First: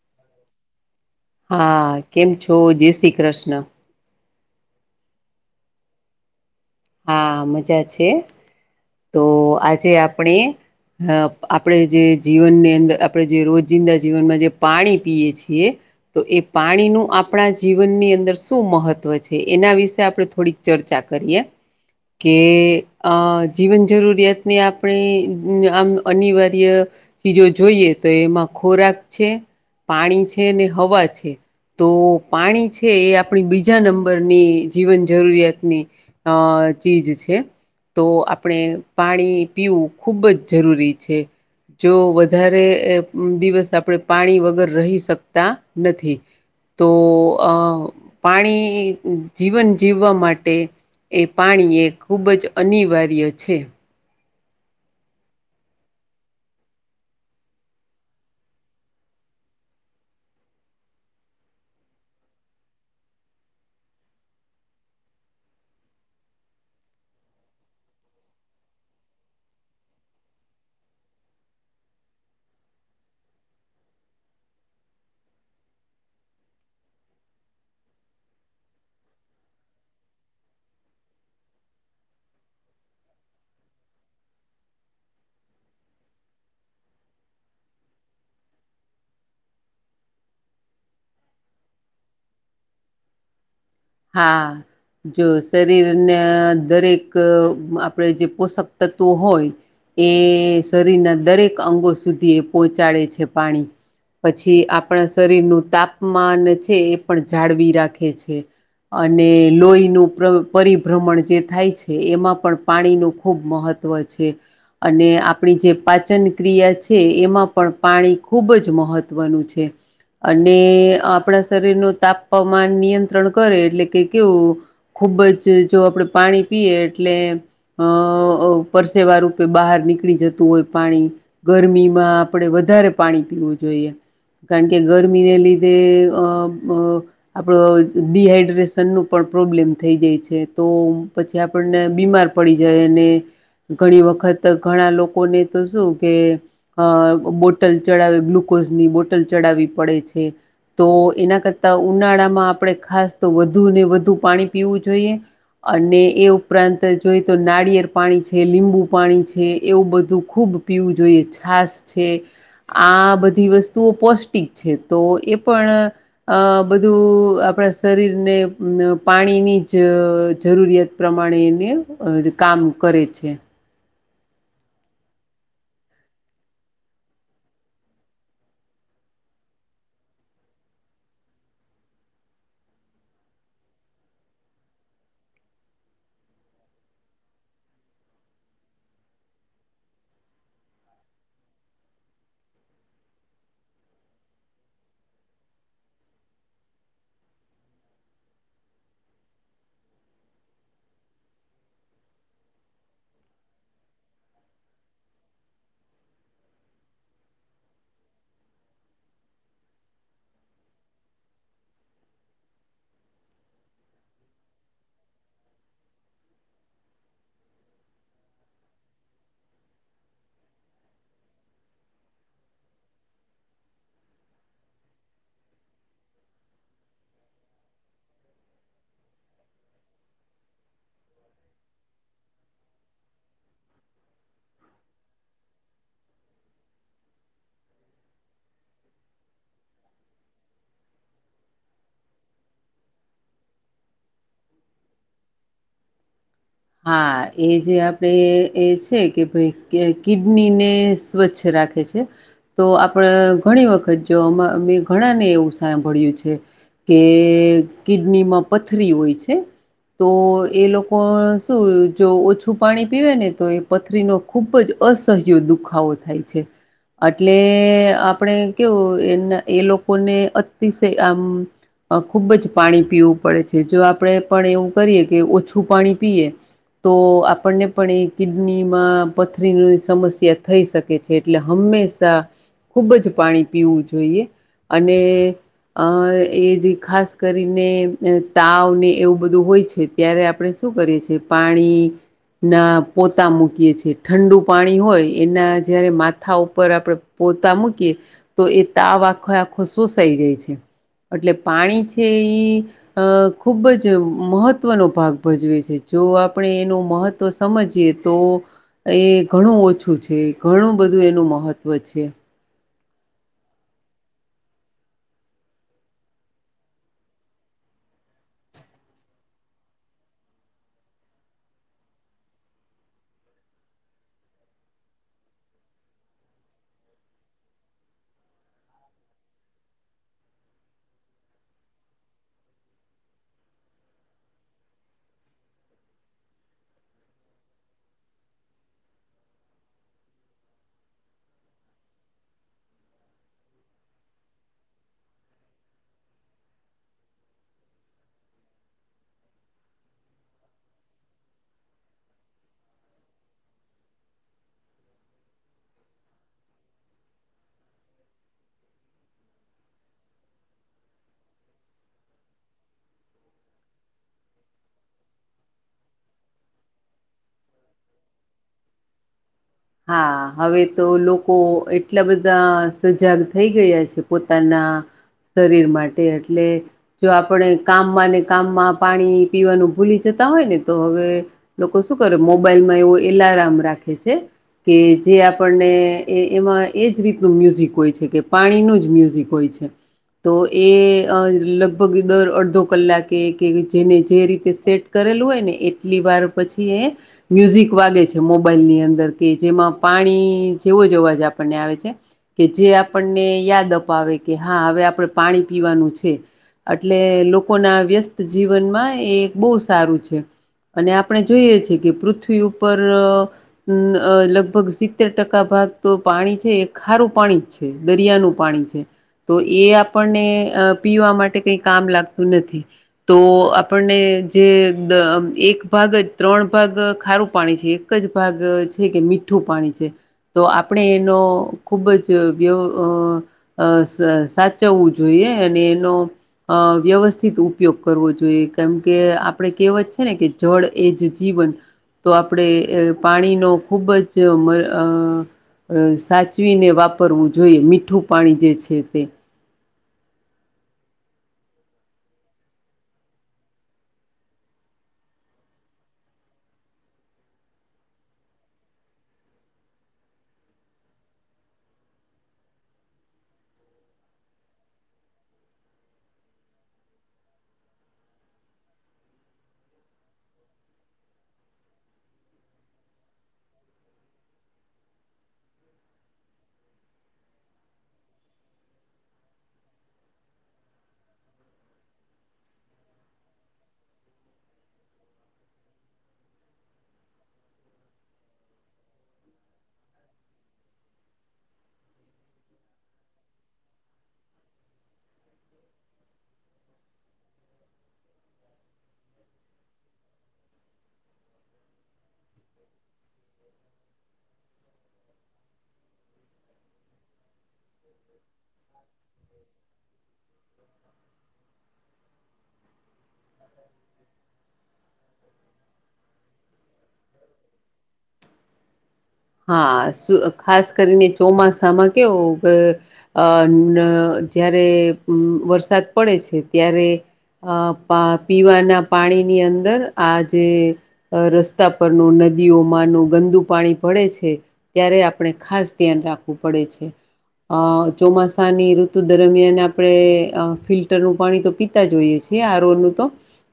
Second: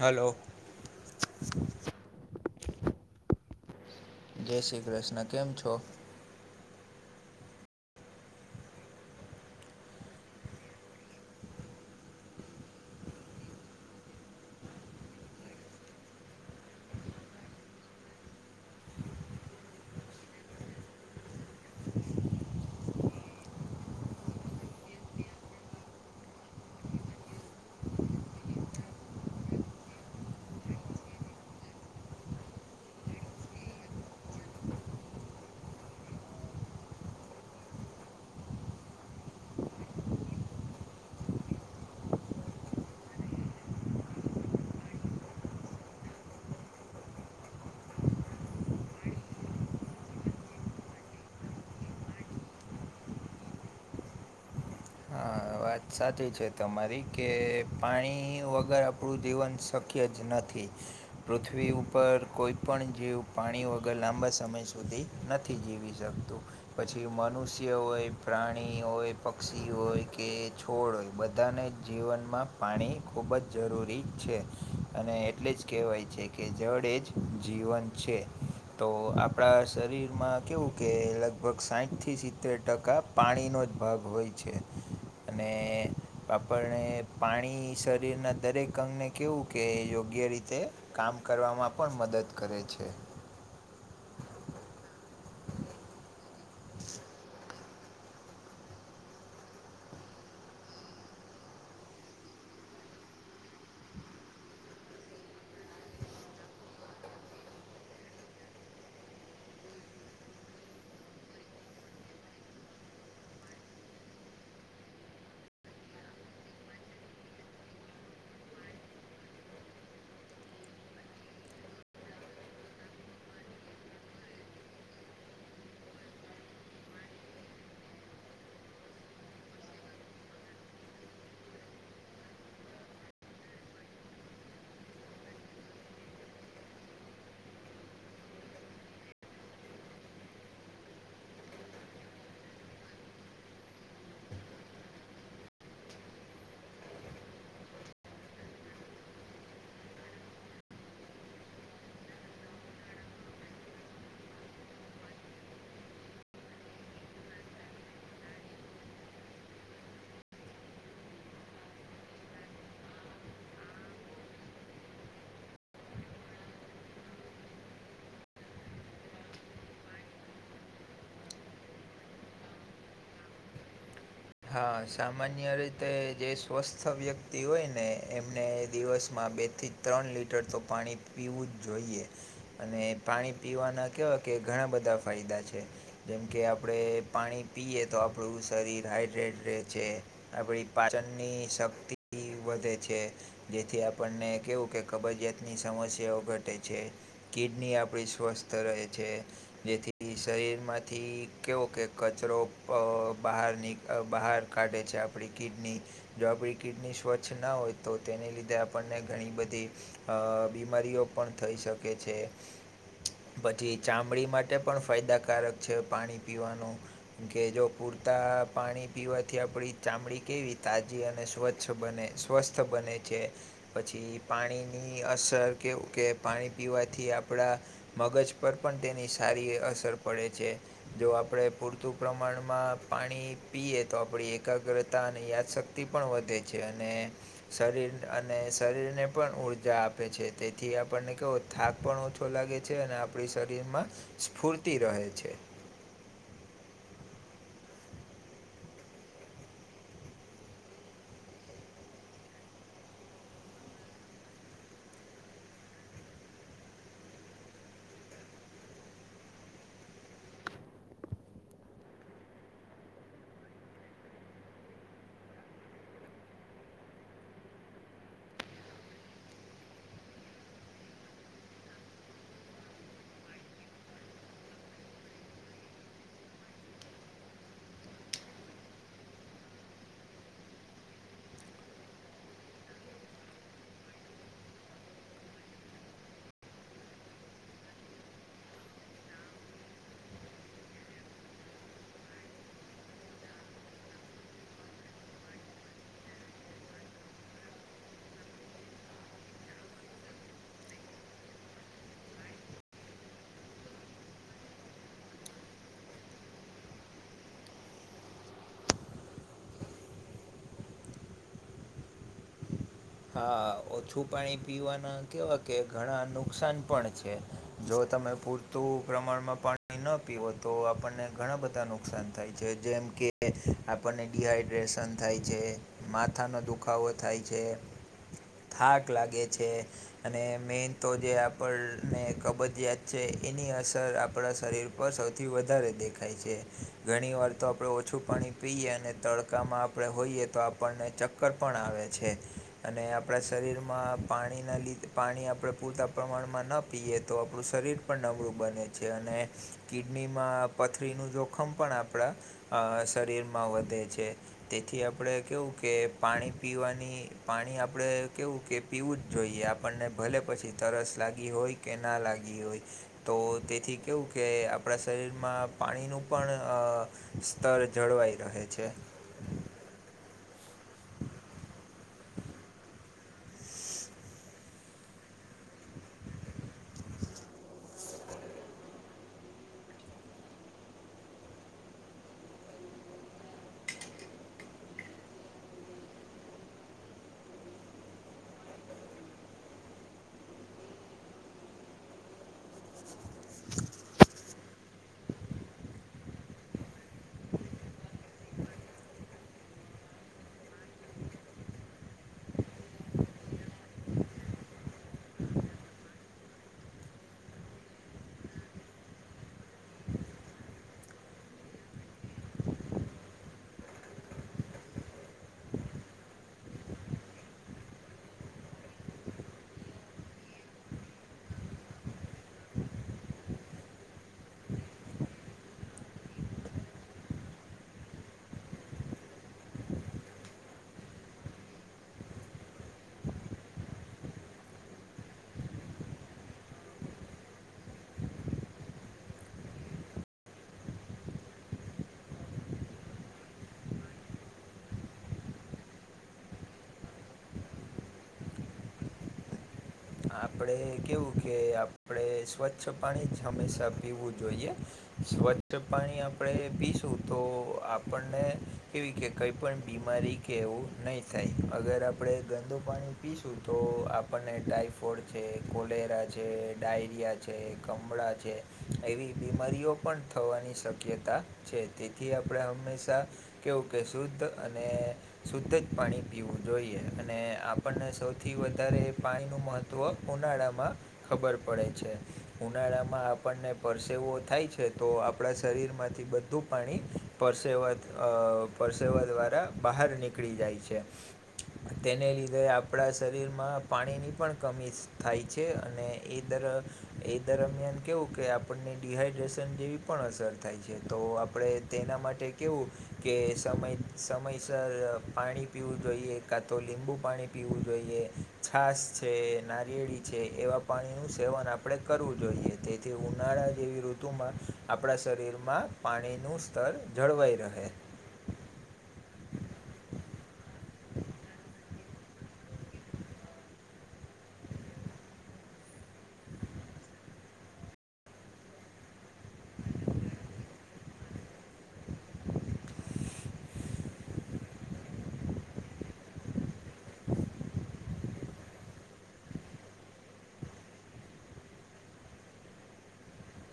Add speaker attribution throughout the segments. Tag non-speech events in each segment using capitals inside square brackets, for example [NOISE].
Speaker 1: Hello.
Speaker 2: હા કેમ છો જય શ્રી કૃષ્ણ
Speaker 1: જય શ્રી કૃષ્ણ કેમ છો
Speaker 2: હા મજા છે તો આજે આપણે અ આપણે જે જીવનની અંદર આપણે જે રોજિંદા જીવનમાં જે પાણી પીએ છીએ તો એ પાણીનું આપણા જીવનની અંદર શું મહત્વ છે એના વિશે આપણે થોડીક ચરચા કરિએ કે આ જીવન જરૂરિયાતને આપણે આમ અનિવાર્ય ચીજો જોઈએ તો એમાં ખોરાક છે પાણી છે ને હવા છે તો પાણી છે એ આપણી બીજા નંબરની જીવન જરૂરિયાતની અ ચીજ છે તો આપણે પાણી પીવું ખૂબ જ જરૂરી છે જો વધારે દિવસ આપણે પાણી વગર રહી શકતા નથી તો પાણી જીવન જીવવા માટે એ પાણી એ ખૂબ જ અનિવાર્ય છે
Speaker 1: હા વાત સાચી છે તમારી કે પાણી વગર આપણું જીવન શક્ય જ નથી પૃથ્વી ઉપર કોઈ પણણ જીવ પાણી વગર લાંબા સમય સુધી નથી જીવી શકતું પછી મનુષ્ય હોય પ્રાણી હોય પક્ષી હોય કે છોડ હોય બધાને જીવનમાં પાણી ખૂબ જ જરૂરી છે અને એટલે જ કહેવાય છે કે જડે જ જીવન છે તો આપણા શરીરમાં કેવું કે લગભગ સાઠથી સિત્તેર ટકા પાણીનો જ ભાગ હોય છે અને આપપને પાણી શરીરના દરેક અંગને કહેવું કે યોગ્ય રીતે તે કામ કરવામાં પણ મદદ કરે છે
Speaker 2: હા જો શરીરના દરેક આપણે જે પોષક તત્વો હોય ચુતિયો એ શરીરના દરેક અંગો સુધી એ પહોંચાડે છે પાણી પછી આપણા શરીરનું તાપમાન છે એ પણ જાળવી રાખે છે અને લોહીનું પરિભ્રમણ જે થાય છે એમાં પણ પાણીનું ખૂબ મહત્વ છે અને આપણી જે પાચન ક્રિયા છે એમાં પણ પાણી ખૂબ જ મહત્ત્વનું છે અને આપણા શરીર ન તાપમાન નિયંત્રણ કરે એટલે કે કેવું ખૂબ જ જો આપણે પાણી પીએ એટલે અ પરસેવા રૂપે બહાર નીકળી જતું હોય પાણી ગરમીમાં આપણે વધારે પાણી પીવું જોઈએ કારણ કે ગરમીને લીધે અ આપડો ડીહાઈડ્રેેશ સનનું પણ પ્રોબ્લેમ થઈ જાય છે તો પછી આપણને બીમાર પડી જાય અને ઘણી વખત ઘણા લોકોને તો શું કે અ બોટલ ચડાવે ગ્લુકોઝ ની બોટલ ચડાવવી પડે છે તો એના કરતા ઉનાળામાં આપણે ખાસ તો વધુ ને વધુ પાણી પીવું જોઈએ અને એ ઉપરાંત જોઈએ તો નાળિયેર પાણી છે લીંબુ પાણી છે એવું બધું ખૂબ પીવું જોઈએ છાસ છે આ બધી વસ્તુઓ પૌષ્ટિક છે તો એ પણ અ બધું આપણા શરીરને ન પાણીની જ જરૂરિયાત પ્રમાણે ને કામ કરે છે
Speaker 1: હા સામાન્ય રીતે જે સ્વસ્થ વ્યક્તિ હોય ને એમને દિવસમાં બેથી ત્રણ લીટર તો પાણી પીવું જ જોઈએ અને પાણી પીવાના કેવાય કે ઘણા બધા ફાયદા છે જેમ કે આપડે પાણી પીએ તો આપણું શરીર હાઈટ છે આપડી પાચનની શક્તિ વધે છે જેથી આપણને કેવું કે કબજીયાતની સમસ્યાઓ ઘટે છે કિડની આપણી સ્વસ્થ રહે છે જેથી શરીર માંથી કેવો કે કચરો બહાર નીક અ બહાર કાઢે છે આપડી કિડની જો આપડી કિડની સ્વચ્છ ના હોય તો તેને લીધે આપણને ઘણી બધી અ બીમારીઓ પણ થઈ શકે છે પછી ચામડી માટે પણ ફાયદાકારક છે પાણી પીવાનું કે જો પુરતા પાણી પીવાથી આપડી ચામડી કેવી તાજી અને સ્વચ્છ બને સ્વસ્થ બને છે. પછી પાણીની અસર કેવું કે પાણી પીવાથી આપડા મગજ પર પણ તેની સારી અસર પડે છે. જો આપડે પૂરતું પ્રમાણમાં પાણી પીએ તો આપડી એકાગ્રતા અને યાદશક્તિ પણ વધે છે અને શરીર અને શરીરને પણ ઉર્જા આપે છે તેથી આપણને કેવું થાક પણ ઓછો લાગે છે અને આપડી શરીરમાં સ્ફૂર્તિ રહે છે
Speaker 2: હા એ જે આપડે એ છે કે ભાઈ કિડની ને સ્વચ્છ રાખ કે છે તો આપડે ઘણી વખત જોં ઘણાને એવું સાંભળ્યું છે કે કિડનીમાં પથરી હોય છે તો એ લોકો જો ઓછું પાણી પીવે ને તો એ પથરીનો ખુબ જ અસહ્ય દુખાવો થાય છે એટલે આપણેે કેવું એ એ લોકોને અતિશય આમ ખૂબ જ પાણી પીવું પડે છે જો આપડે પણ એવું કરીએ કે ઓછું પાણી પીએ તો આપણને પણ એ કિડનીમાં પથરીની સમસ્યા થઈ શક કે છે એટલે હંમેશા ખુબ જ પાણી પીવું જોઈએ અને અ એ જે ખાસ કરીને તાવને એવું બધું હોય છે. ત્યારે આપડે શું કરીએ છીએ? પાણી ના પોતા મૂકીએ છે ઠંડુ પાણી હોય એના જયારે માથા ઉપર આપડે પોતા મૂકીએ તો એ તાવ આખો આખો શોસાઈ જાય છે. એટલે પાણી છે ઈ અ ખુબ જ મહત્વનો ભાગ ભજવે છે. જો આપણે એનું મહત્ત્વ સમજીએ તો એ ઘણું ઓછું છે. ઘણું બધું એનું મહત્ત્વ છે.
Speaker 1: હા ઓછું પાણી પીવાના કેવા કે ઘણા નુકસાન પણ છે. જો તમે પૂર પ્રમાણમાં પાણી ન પીવો તો આપણને ઘણા બધા નુકસાન થાય છે જેમ કે આપણને ડીહાઈડ્રેશન થાય છે. માથાનો દુખાવો થાય છે. થાક લાગે છે. અને મેન તો જે આપણને કબજયાત છે એની અસર આપડા શરીર પર સૌથી વધારે દેખાય છે. ઘણી વાર તો આપણે ઓછું પાણી પીએ અને તળ કામાં આપણે હોઈએ તો આપણને ચક્કર પણ આવે છે. અને આપડા શરીરમાં પાણીના લીધે પાણી આપડે પૂરતા પ્રમાણમાં ન પીએ તો આપડુ શરીર પણ નબળું બને છે અને કિડનીમાં પથરીનું જોખમ પણ આપડા શરીરમાં વધે છે. તેથી આપડે કેવું કે પાણી પીવાની પાણી આપડે કેવું કે પીવું જ જોઈએ આપણને ભલે પછી તરસ લાગી હોય કે ના લાગી હોય. તો તેથી કેવું કે આપણા શરીરમાં પાણીનું પણ સ્તર જળવાઈ રહે છે.
Speaker 2: હા, હવે તો લોકો એટલા બધા સજાગ થઈ ગયા છે. પો પોતાના શરીર માટે એટલે જો આપડે કામમાં ને કામમાં પાણી પીવાનું ભૂલી જતા હોય ને તો હવે લોકો શું કરે મોબાઈલમાં એવો એલાર્મ રાખે છે. કે જે આપણને એમાં એજ રીતનું મ્યુઝિક હોય છે. કે પાણીનું જ મ્યુઝિક હોય છે. તો એ લગભગ દર અડધો કલાકે કે જેને જે રીતે સેટ કરેલું હોય ને એટલી વાર પછી એ મ્યુઝિક વાગે છે. મોબાઈલ ની અંદર. કે જેમાં પાણી જેવો જ અવાજ આપણને આવે છે. કે જે આપણને યાદ અપાવે કે હા હવે આપડે પાણી પીવાનું છે. એટલે લોકોના વ્યસ્ત જીવનમાં એ બહુ સારું છે. અને આપણે જોઈએ છીએ કે પૃથ્વી ઉપર અ લગભગ સિત્તેર ટકા ભાગ તો પાણી છે એ ખારું પાણી જ છે. દરિયાનું પાણી છે. તો એ આપણને અએ પીવા માટે કઈ કામ લાગતું નથી. તો આપણને જે એક ભાગ જ ત્રણ ભાગ ખારું પાણી છે. એક જ ભાગ છે કે મીઠું પાણી છે. તો આપણે એનો ખુબ જ વ્ય. અ સાચવવું જોઈએ અને એનો અ વ્યવસ્થિત ઉપયોગ કરવો જોઈએ કેમ કે આપણે કહેવત છે ને કે જળ એજ જીવન તો આપણે પાણીનો ખુબ જ મ અ [UNINTELLIGIBLE] અ સાચવીને વાપરવું જોઈએ. મીઠું પાણી જે છે તે.
Speaker 1: આપણે કેવું કે આપણે સ્વચ્છ પાણી જ હંમેશા પીવું જોઈએ. સ્વચ્છ પાણી આપણેે પીશું તો આપણને કેવી કે કઈ પણ બીમારી કે એવું નહીં થાય. અગર આપણે ગંદું પાણી પીશું તો આપણને ટાઈ ફોડ છે, કોલેરા છે, ડાયરિયા છે, કમળા છે એવી બીમારીઓ પણ થવાની શક્યતા છે. તેથી આપણે હંમેશાં કવું કે શુદ્ધ અને શુદ્ધ જ પાણી પીવું જોઈએ અને આપણને સૌથી વધારે પાણી નું મહત્વ. તત્વ ઉનાળામાં. ખબર પડે છે ઉનાળામાં આપણને પરસેવો થાય છે તો આપણા શરીર માંથી બધા. ધું પાણી પરસેવા પરસેવા દ્વારા બહાર નીકળી જાય છે.
Speaker 2: [INAUDIBLE]
Speaker 1: તેને લીધે આપણા શરીરમાં પાણીની પણ. કમી થાય છે અને એ દર એ દરમિયાન કેવું કે આપ. આપણને ડડીહાઈડ્રેશન જેવી પણ અસર થાય છે તો આપણે તેના માટે કેવું. કે સમય સમયસર પાણી પીવું જોઈએ કાં તો લીંબુ પાણી પીવું જોઈએ. છાસ. છે નારિયેળી છે એવા પાણીનું સેવન આપણે કરવું જોઈએ તેથી ઉનાળા જેવી ઋતુમાં. આપણા શરીરમાં પાણીનું સ્તર જળવાઈ રહે.
Speaker 2: હા ખાસ કરીને ચોમાસામાં કેવું કે. અ જારે વરસાદ પડે છે ત્યારે. અ પીવાના પાણીની અંદર આ જે. અ રસ્તા પરનું નદીઓમાંનું ગંદુ પાણી. પડે છે ત્યારે આપણે ખાસ ધ્યાન રાખવું પડે છે. અ ચોમાસાની ઋતુ દરમિયાન આપડણે અ ફિલ્ટરનું પાણી તો પીતા જોઈએ છીએ. આરોનું તો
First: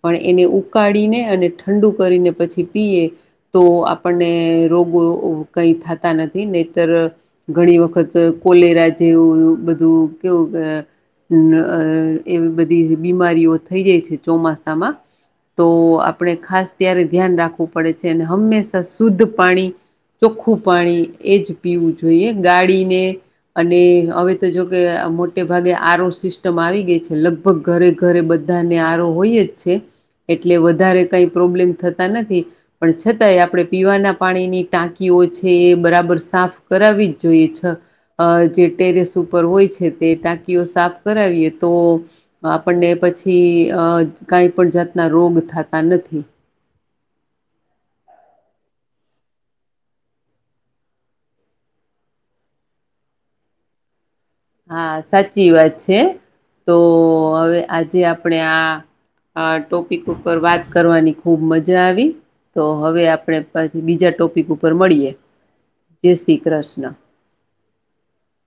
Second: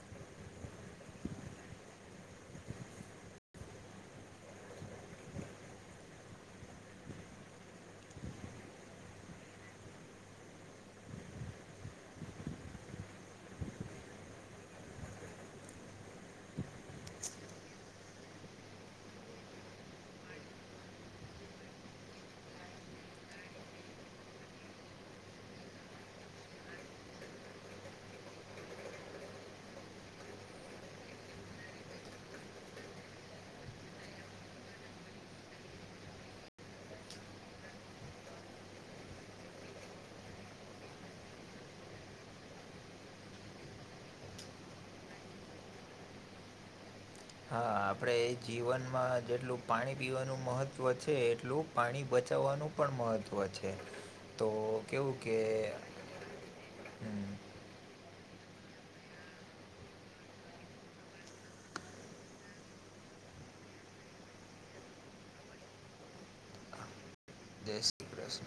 Speaker 2: પણ એને ઉકાળીને અને ઠંડુ કરીને પછી પીએ. તો આપણને રોગો કઈ થતા નથી નેતર. ઘણી વખત કોલેરા જેવું બધું કેવું. એવી બધી બીમારીઓ થઈ જાય છે ચોમાસામાં. તો આપણે ખાસ ત્યારે ધ્યાન રાખવું પડે છે અને હંમેશા શુદ્ધ પાણી. ચોખ્ખું પાણી એ જ પીવું જોઈએ ગાડીને. અને હવે તો જોકે મોટે ભાગે આરો સિસ્ટમ આવી ગઈ છે લગ. લગભગ ઘરે ઘરે બધાને આરો હોય જ છે. એટલે વધારે કઈ પ્રોબ્લેમ થતા નથી પણ છતાંય આપણે પીવાના પાણીની ટાંકી. છે એ બરાબર સાફ કરાવી જ જોઈએ છે. અ જે ટેરેસ ઉપર હોય છે તે ટાંકીઓ સાફ કરાવીએ તો. આપણને પછી અ કઈ પણ જાતના રોગ થતા નથી.
Speaker 1: હા આપણે એ જીવનમાં જેટલું પાણી પીવાનું મહત્ત્વ છે એટલું. પાણી બચાવવાનું પણ મહત્ત્વ છે. તો
Speaker 2: હા
Speaker 1: કેવું કે
Speaker 2: સાચી વાત છે. તો
Speaker 1: હમ
Speaker 2: હવે આજે આપણે આ. આ ટોપિક ઉપર વાત કરવાની ખૂબ મજા આવી. તો હવે આપણેે પછી બીજા ટોપિક ઉપર મળીએ જેસી કૃષ્ણ.
Speaker 1: પ્રસ.